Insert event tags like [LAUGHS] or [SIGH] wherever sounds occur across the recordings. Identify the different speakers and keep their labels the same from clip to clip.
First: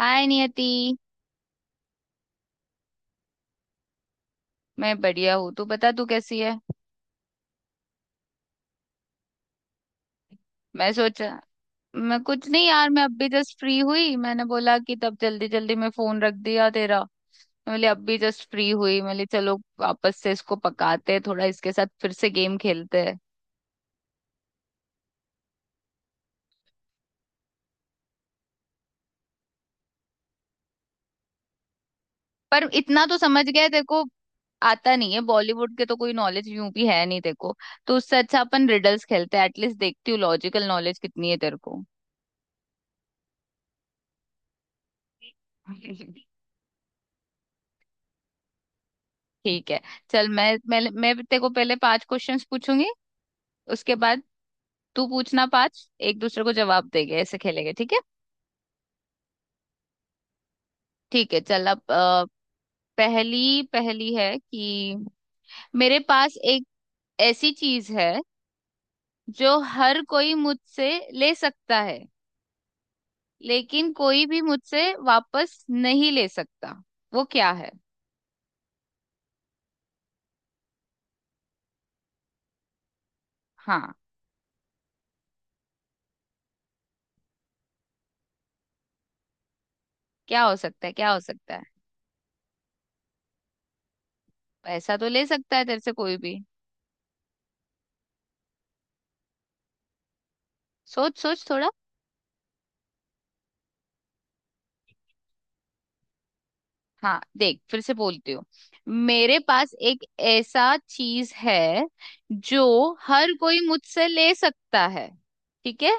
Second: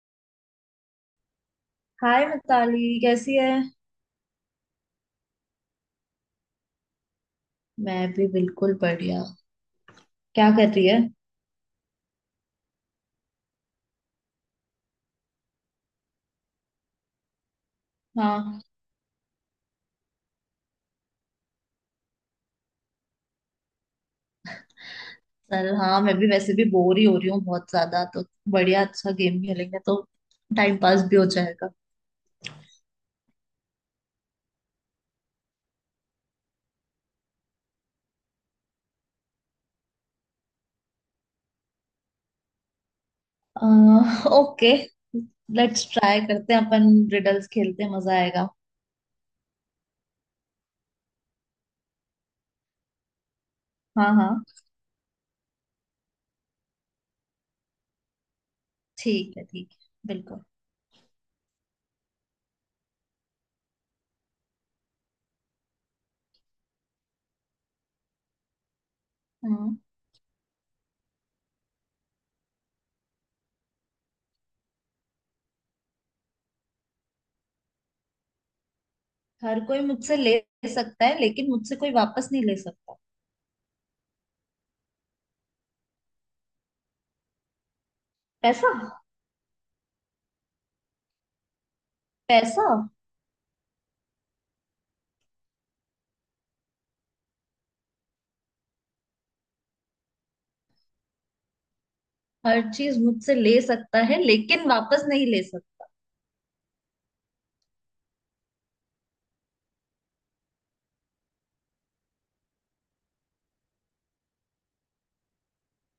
Speaker 1: हाय Niyati.
Speaker 2: Hi Mitali, कैसी है।
Speaker 1: मैं बढ़िया हूँ। तू बता, तू कैसी है?
Speaker 2: मैं भी बिल्कुल बढ़िया। क्या कर रही
Speaker 1: मैं
Speaker 2: है।
Speaker 1: सोचा मैं कुछ नहीं यार, मैं अभी जस्ट फ्री हुई। मैंने बोला कि तब जल्दी जल्दी मैं फोन रख दिया तेरा। मैं बोली अभी जस्ट
Speaker 2: हाँ,
Speaker 1: फ्री हुई, मैं बोली चलो वापस से इसको पकाते हैं, थोड़ा इसके साथ फिर से गेम खेलते हैं।
Speaker 2: चल हाँ, मैं भी वैसे भी बोर ही हो रही हूँ बहुत ज्यादा, तो बढ़िया, अच्छा गेम खेलेंगे तो टाइम पास भी हो जाएगा।
Speaker 1: पर इतना तो समझ गया है, तेरे को आता नहीं है। बॉलीवुड के तो कोई नॉलेज यूं भी है नहीं तेरे को, तो उससे अच्छा अपन रिडल्स खेलते हैं। एटलीस्ट देखती हूँ लॉजिकल नॉलेज कितनी है तेरे को।
Speaker 2: ओके, लेट्स ट्राई
Speaker 1: [LAUGHS]
Speaker 2: करते हैं, अपन रिडल्स खेलते हैं, मजा आएगा।
Speaker 1: ठीक है, चल मैं तेरे को पहले पांच क्वेश्चंस पूछूंगी, उसके
Speaker 2: हाँ
Speaker 1: बाद
Speaker 2: हाँ,
Speaker 1: तू पूछना पांच। एक दूसरे को जवाब देंगे, ऐसे खेलेंगे, ठीक है?
Speaker 2: ठीक है ठीक है, बिल्कुल।
Speaker 1: ठीक है, चल अब पहली पहली है कि मेरे पास एक ऐसी चीज है जो
Speaker 2: हम्म।
Speaker 1: हर कोई मुझसे ले सकता है, लेकिन कोई भी मुझसे वापस नहीं ले सकता। वो क्या है?
Speaker 2: हर कोई मुझसे ले सकता है लेकिन मुझसे कोई वापस नहीं ले सकता।
Speaker 1: हाँ,
Speaker 2: पैसा।
Speaker 1: क्या हो सकता है, क्या हो सकता है?
Speaker 2: पैसा।
Speaker 1: पैसा तो ले सकता है तेरे से कोई भी। सोच सोच थोड़ा।
Speaker 2: हर चीज मुझसे ले सकता है लेकिन वापस नहीं ले सकता।
Speaker 1: हाँ देख, फिर से बोलती हूँ। मेरे पास एक ऐसा चीज है जो हर कोई मुझसे ले सकता है, ठीक है,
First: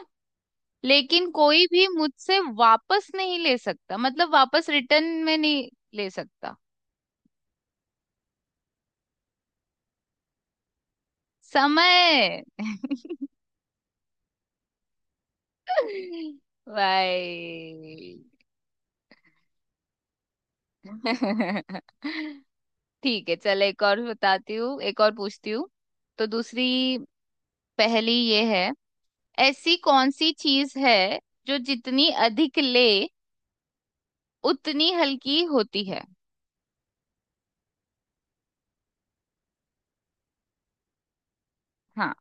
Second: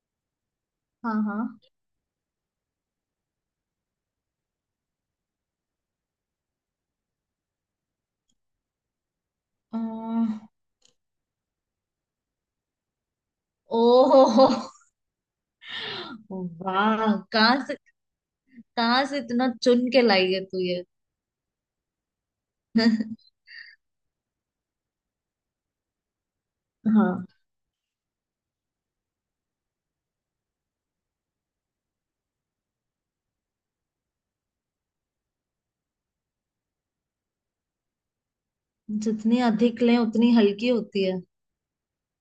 Speaker 2: हाँ
Speaker 1: लेकिन
Speaker 2: हाँ।
Speaker 1: कोई भी मुझसे वापस नहीं ले सकता, मतलब वापस रिटर्न में नहीं ले सकता।
Speaker 2: अह,
Speaker 1: समय। [LAUGHS]
Speaker 2: ओहो, वाह, कहाँ से,
Speaker 1: भाई।
Speaker 2: कहाँ से इतना चुन के लाई है तू ये।
Speaker 1: [LAUGHS] ठीक है,
Speaker 2: [LAUGHS]
Speaker 1: चल एक और बताती हूँ, एक और पूछती हूँ। तो दूसरी
Speaker 2: हाँ।
Speaker 1: पहेली ये है। ऐसी कौन सी चीज है जो जितनी अधिक ले उतनी हल्की होती है?
Speaker 2: जितनी अधिक लें उतनी हल्की होती है।
Speaker 1: हाँ,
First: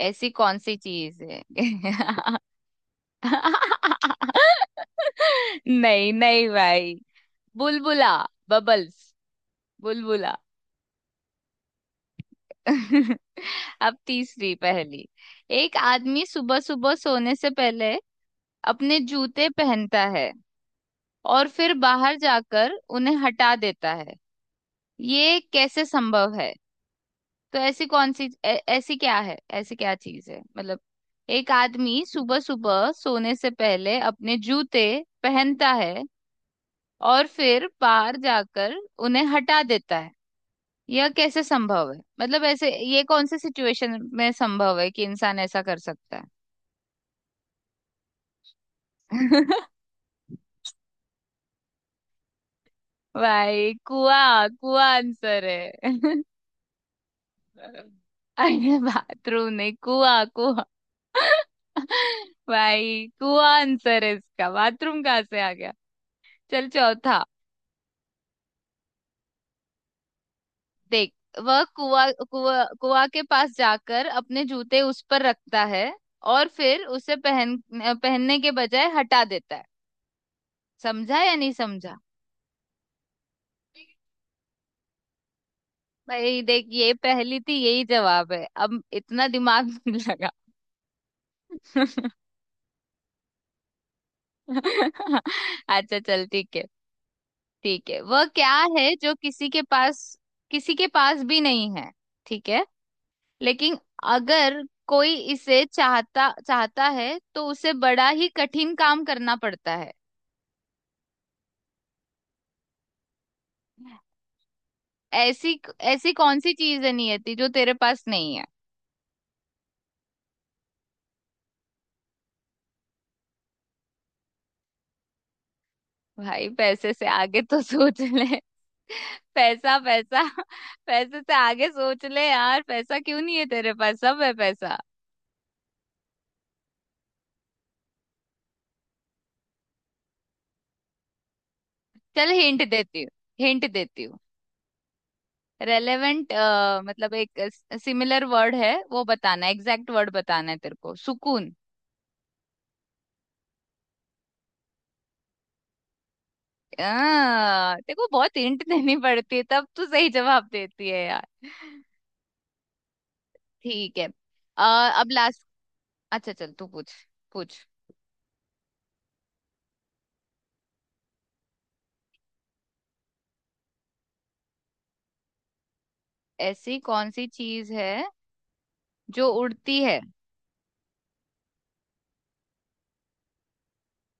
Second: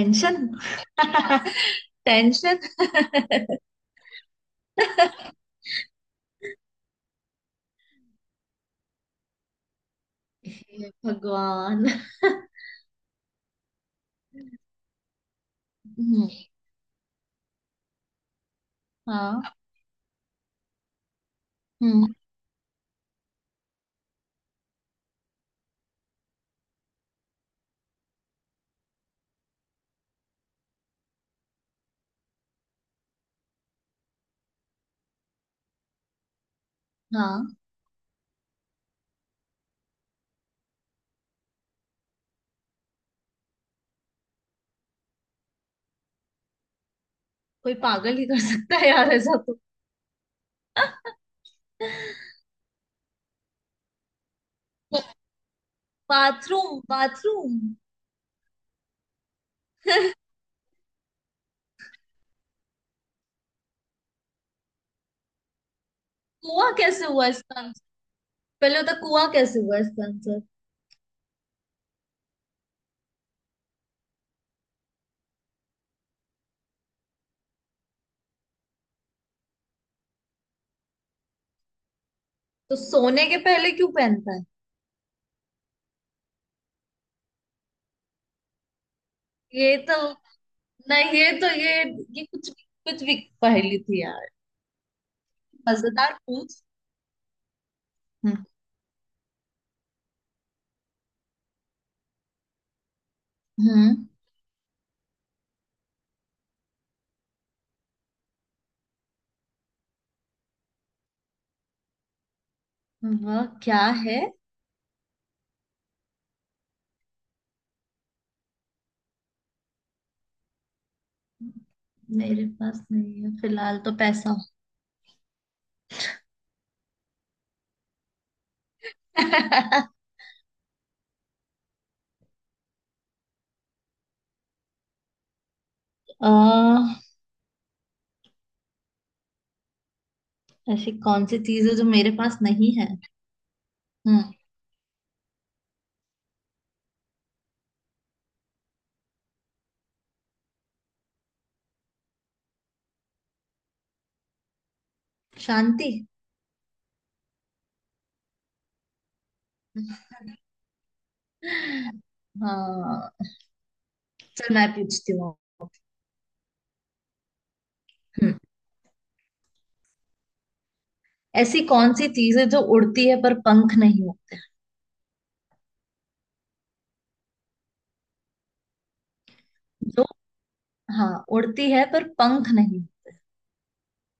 Speaker 1: ऐसी कौन सी चीज है?
Speaker 2: [LAUGHS]
Speaker 1: [LAUGHS]
Speaker 2: टेंशन। [LAUGHS]
Speaker 1: नहीं नहीं भाई, बुलबुला, बबल्स, बुलबुला।
Speaker 2: हे भगवान।
Speaker 1: [LAUGHS] अब तीसरी पहेली। एक आदमी
Speaker 2: हम्म।
Speaker 1: सुबह सुबह सोने से पहले अपने जूते
Speaker 2: हाँ।
Speaker 1: पहनता है और फिर
Speaker 2: हम्म।
Speaker 1: बाहर जाकर उन्हें हटा देता है। ये कैसे संभव है? तो ऐसी कौन सी ऐसी क्या है, ऐसी क्या चीज है? मतलब एक आदमी सुबह सुबह सोने से पहले अपने जूते पहनता है और
Speaker 2: हाँ।
Speaker 1: फिर बाहर जाकर उन्हें हटा देता है। यह कैसे संभव है? मतलब ऐसे ये कौन से सिचुएशन में संभव है कि इंसान ऐसा कर सकता है?
Speaker 2: कोई पागल ही कर सकता है यार ऐसा तो।
Speaker 1: [LAUGHS]
Speaker 2: [LAUGHS]
Speaker 1: भाई, कुआ कुआ आंसर है। [LAUGHS]
Speaker 2: Bathroom bathroom.
Speaker 1: अरे बाथरूम नहीं, कुआ कुआ। [LAUGHS] भाई कुआ आंसर है इसका, बाथरूम कहाँ से आ गया? चल
Speaker 2: कुआं कैसे
Speaker 1: चौथा।
Speaker 2: हुआ इसका आंसर। पहले होता, कुआं कैसे हुआ इसका आंसर।
Speaker 1: देख, वह कुआ कुआ कुआ के पास जाकर अपने जूते उस पर रखता है और फिर उसे पहनने के बजाय हटा देता है। समझा या नहीं समझा?
Speaker 2: तो सोने के पहले क्यों पहनता है।
Speaker 1: भाई देख, ये पहली थी, यही जवाब है, अब इतना दिमाग
Speaker 2: ये तो
Speaker 1: नहीं लगा।
Speaker 2: नहीं, ये तो ये कुछ भी, कुछ भी पहेली थी यार।
Speaker 1: [LAUGHS] अच्छा
Speaker 2: मजेदार
Speaker 1: चल, ठीक
Speaker 2: पूछ।
Speaker 1: है। ठीक है, वह
Speaker 2: हम्म।
Speaker 1: क्या है जो किसी के पास भी नहीं है, ठीक है, लेकिन
Speaker 2: हम्म।
Speaker 1: अगर कोई इसे चाहता चाहता है तो उसे बड़ा ही कठिन काम करना पड़ता है?
Speaker 2: वह क्या है।
Speaker 1: ऐसी ऐसी कौन सी चीज है नियति जो तेरे पास नहीं है?
Speaker 2: मेरे पास नहीं है फिलहाल तो पैसा।
Speaker 1: भाई पैसे से आगे तो सोच ले। [LAUGHS] पैसा
Speaker 2: [LAUGHS]
Speaker 1: पैसा पैसे से आगे सोच ले यार। पैसा क्यों नहीं है तेरे पास, सब है पैसा।
Speaker 2: अह, ऐसी कौन सी चीज है जो मेरे
Speaker 1: चल
Speaker 2: पास
Speaker 1: हिंट
Speaker 2: नहीं है।
Speaker 1: देती हूँ, हिंट देती हूँ।
Speaker 2: हम्म।
Speaker 1: रेलेवेंट, मतलब एक सिमिलर वर्ड है वो बताना, एग्जैक्ट वर्ड बताना है तेरे को। सुकून।
Speaker 2: शांति।
Speaker 1: देखो बहुत हिंट देनी पड़ती है तब तू सही जवाब
Speaker 2: [LAUGHS]
Speaker 1: देती है यार।
Speaker 2: हाँ।
Speaker 1: ठीक है।
Speaker 2: चल मैं
Speaker 1: अब
Speaker 2: पूछती हूँ।
Speaker 1: लास्ट, अच्छा चल तू पूछ, पूछ।
Speaker 2: हम्म। ऐसी कौन सी चीज है जो उड़ती है पर पंख नहीं होते।
Speaker 1: ऐसी कौन सी चीज है जो उड़ती है
Speaker 2: जो, हाँ उड़ती है पर पंख नहीं होते।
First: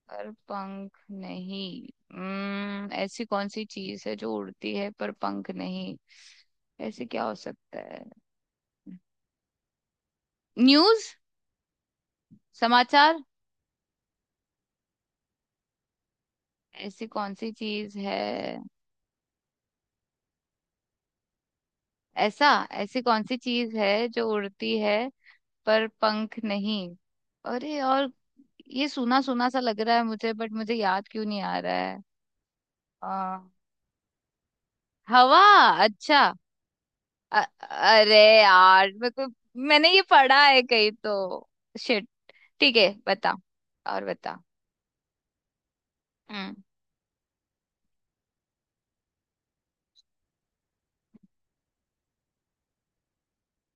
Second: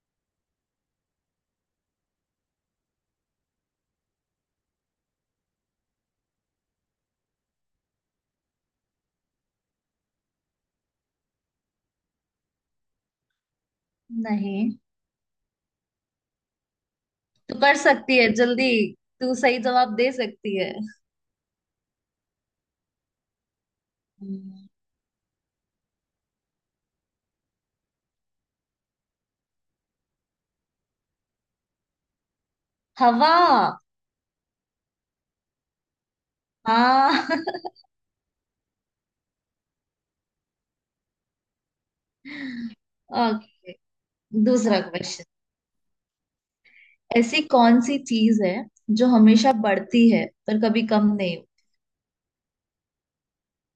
Speaker 1: पर पंख नहीं? हम्म, ऐसी कौन सी चीज है जो उड़ती है पर पंख नहीं? ऐसे क्या हो सकता है? न्यूज, समाचार?
Speaker 2: नहीं।
Speaker 1: ऐसी कौन सी
Speaker 2: तू कर
Speaker 1: चीज है?
Speaker 2: सकती है जल्दी, तू सही जवाब दे सकती है।
Speaker 1: ऐसा, ऐसी कौन सी चीज है जो
Speaker 2: हम्म।
Speaker 1: उड़ती है पर पंख नहीं? अरे और, ये सुना सुना सा लग रहा है मुझे, बट मुझे याद क्यों नहीं आ रहा है?
Speaker 2: हवा।
Speaker 1: आ, हवा, अच्छा।
Speaker 2: हाँ।
Speaker 1: अ- अरे यार मेरे को, मैंने ये पढ़ा है कहीं तो। शिट। ठीक
Speaker 2: [LAUGHS]
Speaker 1: है, बता
Speaker 2: ओके।
Speaker 1: और बता।
Speaker 2: दूसरा क्वेश्चन।
Speaker 1: हम्म,
Speaker 2: ऐसी कौन सी चीज है जो हमेशा बढ़ती है पर कभी कम नहीं हो-,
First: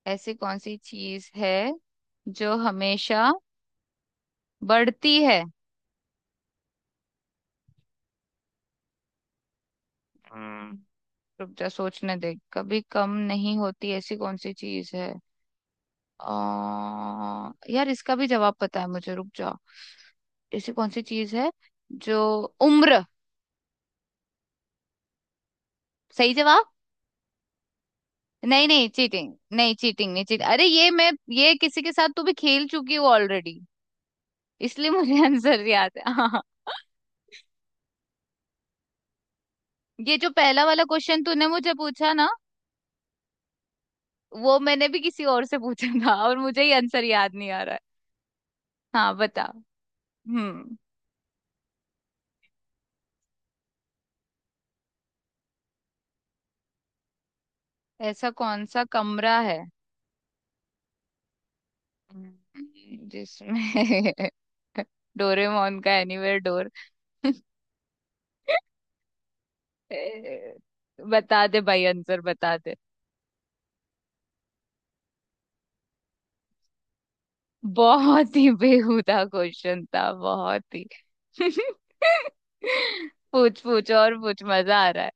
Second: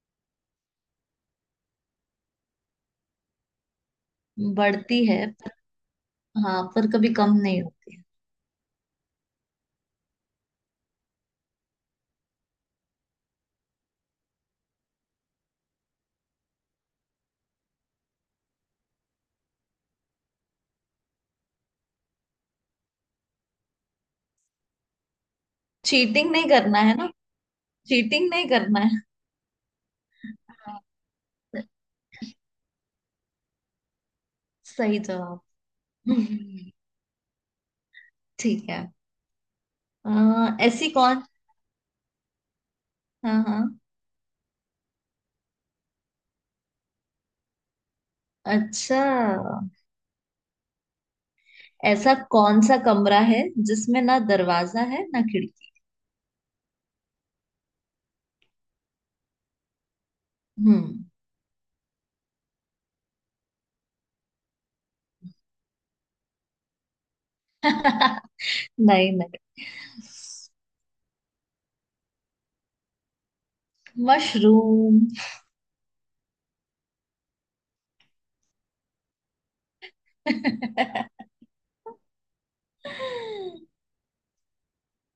Speaker 1: ऐसी कौन सी चीज है जो हमेशा
Speaker 2: बढ़ती
Speaker 1: बढ़ती
Speaker 2: है
Speaker 1: है?
Speaker 2: पर, हाँ पर कभी कम नहीं होती।
Speaker 1: हम्म, रुक जा सोचने दे, कभी कम नहीं होती ऐसी कौन सी चीज है? यार इसका भी जवाब पता है मुझे, रुक जाओ। ऐसी कौन सी चीज है जो, उम्र।
Speaker 2: चीटिंग
Speaker 1: सही
Speaker 2: नहीं
Speaker 1: जवाब।
Speaker 2: करना है ना, चीटिंग नहीं
Speaker 1: नहीं
Speaker 2: करना
Speaker 1: नहीं,
Speaker 2: है।
Speaker 1: चीटिंग नहीं, चीटिंग नहीं, चीटिंग। अरे
Speaker 2: हाँ।
Speaker 1: ये मैं, ये किसी के साथ तू भी खेल चुकी हो ऑलरेडी, इसलिए
Speaker 2: सही
Speaker 1: मुझे [LAUGHS]
Speaker 2: जवाब।
Speaker 1: आंसर याद है। हाँ,
Speaker 2: हम्म। ठीक है।
Speaker 1: ये जो पहला वाला
Speaker 2: ऐसी
Speaker 1: क्वेश्चन
Speaker 2: कौन,
Speaker 1: तूने मुझे पूछा ना,
Speaker 2: हाँ हाँ,
Speaker 1: वो मैंने भी किसी और से पूछा था और मुझे ही आंसर याद नहीं आ रहा है।
Speaker 2: अच्छा
Speaker 1: हाँ बता। हम्म,
Speaker 2: ऐसा कौन सा कमरा है जिसमें ना दरवाजा है ना खिड़की।
Speaker 1: ऐसा कौन सा कमरा है?
Speaker 2: हम्म।
Speaker 1: जिसमें [LAUGHS] डोरेमोन का एनीवेयर डोर। ए,
Speaker 2: [LAUGHS]
Speaker 1: [LAUGHS]
Speaker 2: नहीं नहीं।
Speaker 1: बता दे भाई, आंसर बता दे।
Speaker 2: मशरूम।
Speaker 1: बहुत ही बेहुदा क्वेश्चन था, बहुत ही।
Speaker 2: [LAUGHS]
Speaker 1: [LAUGHS] पूछ पूछ और पूछ, मजा आ रहा है।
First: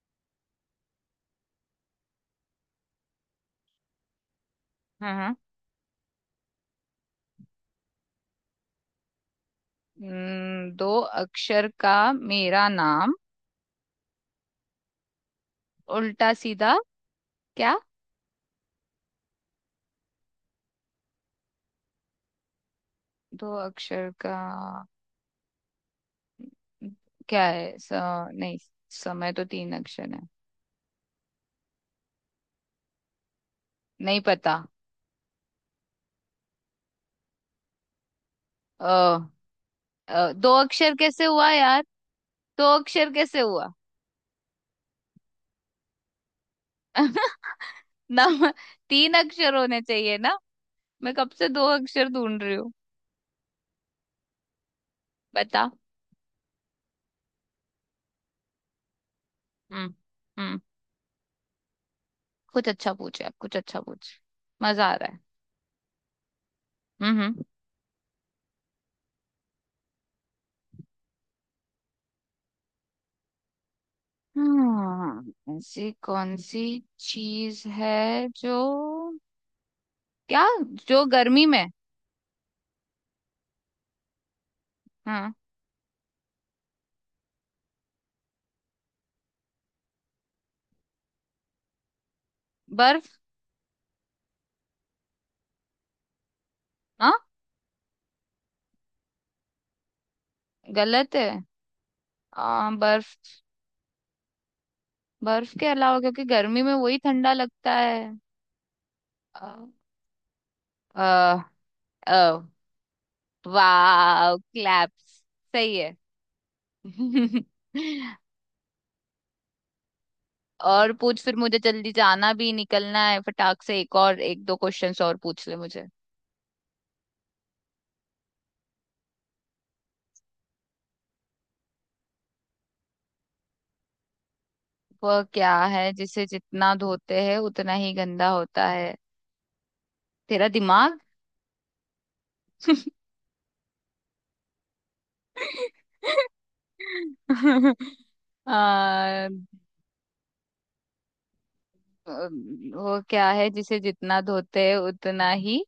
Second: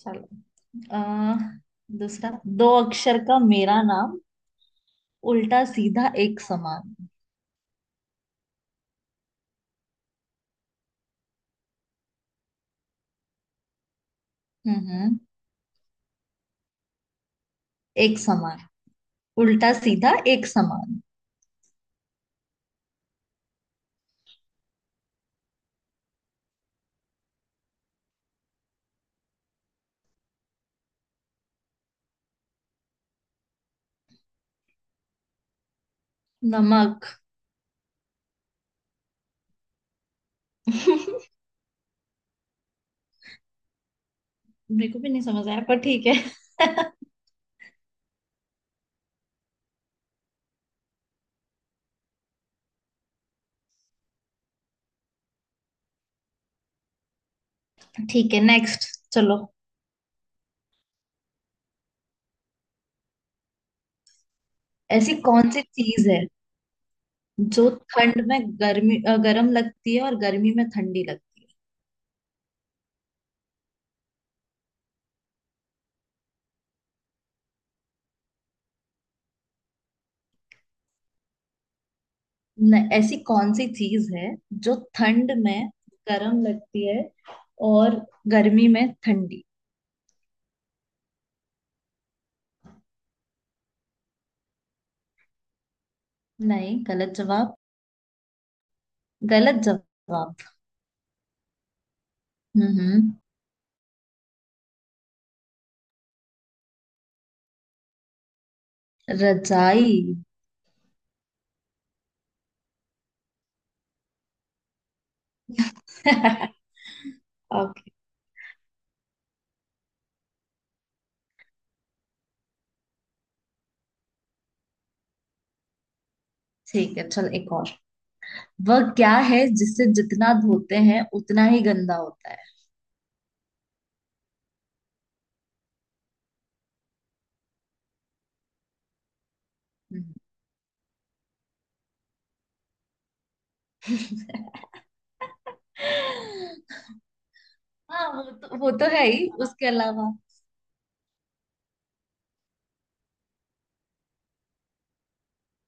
Speaker 2: चलो। आ, दूसरा। दो अक्षर का मेरा नाम,
Speaker 1: हाँ हाँ।
Speaker 2: उल्टा सीधा एक समान।
Speaker 1: दो अक्षर का मेरा नाम,
Speaker 2: हम्म।
Speaker 1: उल्टा सीधा क्या?
Speaker 2: एक समान, उल्टा सीधा एक समान।
Speaker 1: दो अक्षर का क्या है? स, नहीं, समय तो तीन अक्षर है। नहीं पता।
Speaker 2: नमक।
Speaker 1: अ दो अक्षर कैसे
Speaker 2: [LAUGHS]
Speaker 1: हुआ यार? दो अक्षर कैसे हुआ?
Speaker 2: मेरे को भी नहीं समझ आया पर ठीक है। [LAUGHS]
Speaker 1: [LAUGHS] ना, तीन अक्षर होने चाहिए ना। मैं कब से दो अक्षर ढूंढ रही हूँ। बता।
Speaker 2: ठीक है, नेक्स्ट। चलो।
Speaker 1: हम्म। हम्म। कुछ अच्छा पूछ यार, कुछ अच्छा पूछ, मजा आ रहा
Speaker 2: ऐसी
Speaker 1: है।
Speaker 2: कौन सी चीज है
Speaker 1: हम्म। हम्म।
Speaker 2: जो ठंड में गर्मी गर्म लगती है और गर्मी में ठंडी लगती
Speaker 1: हम्म, ऐसी कौन सी चीज है जो? क्या? जो गर्मी में?
Speaker 2: है न। ऐसी कौन सी चीज है जो ठंड
Speaker 1: हाँ।
Speaker 2: में गर्म लगती है और गर्मी में ठंडी।
Speaker 1: बर्फ।
Speaker 2: नहीं,
Speaker 1: हाँ,
Speaker 2: गलत जवाब। गलत जवाब।
Speaker 1: गलत है।
Speaker 2: हम्म। हम्म।
Speaker 1: बर्फ, बर्फ के अलावा क्योंकि गर्मी में वही ठंडा लगता है।
Speaker 2: रजाई।
Speaker 1: आ, आ, वाह क्लैप्स, सही है।
Speaker 2: [LAUGHS] ओके।
Speaker 1: [LAUGHS] और पूछ, फिर मुझे जल्दी जाना भी, निकलना है फटाक से। एक और, एक दो क्वेश्चंस और पूछ ले मुझे।
Speaker 2: ठीक है, चल एक और। वह क्या है जिसे जितना धोते हैं उतना ही गंदा होता है।
Speaker 1: वह क्या है जिसे जितना धोते हैं उतना ही गंदा होता है?
Speaker 2: हम्म।
Speaker 1: तेरा दिमाग।
Speaker 2: [LAUGHS]
Speaker 1: [LAUGHS]
Speaker 2: हाँ, वो तो है
Speaker 1: आ,
Speaker 2: ही, उसके अलावा।
Speaker 1: वो क्या है जिसे जितना धोते हैं उतना ही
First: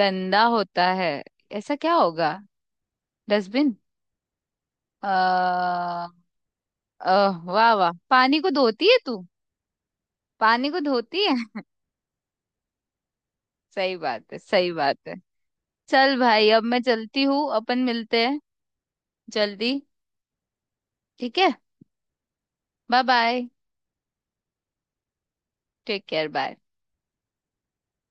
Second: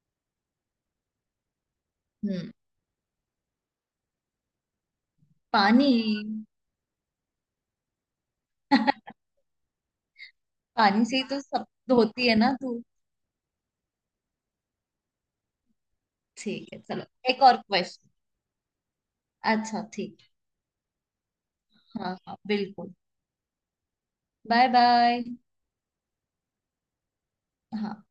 Speaker 1: गंदा होता है? ऐसा क्या होगा?
Speaker 2: हम्म।
Speaker 1: डस्टबिन।
Speaker 2: पानी।
Speaker 1: आ, अह वाह वाह, पानी को धोती है
Speaker 2: [LAUGHS]
Speaker 1: तू, पानी को
Speaker 2: पानी से ही
Speaker 1: धोती है।
Speaker 2: तो सब धोती है ना तू।
Speaker 1: [LAUGHS] सही बात है, सही बात है। चल भाई, अब
Speaker 2: ठीक है,
Speaker 1: मैं
Speaker 2: चलो
Speaker 1: चलती हूँ,
Speaker 2: एक और
Speaker 1: अपन
Speaker 2: क्वेश्चन।
Speaker 1: मिलते हैं। जल्दी।
Speaker 2: अच्छा ठीक।
Speaker 1: ठीक है,
Speaker 2: हाँ हाँ बिल्कुल।
Speaker 1: Bye bye.
Speaker 2: Bye bye.
Speaker 1: Take care, bye.
Speaker 2: हाँ।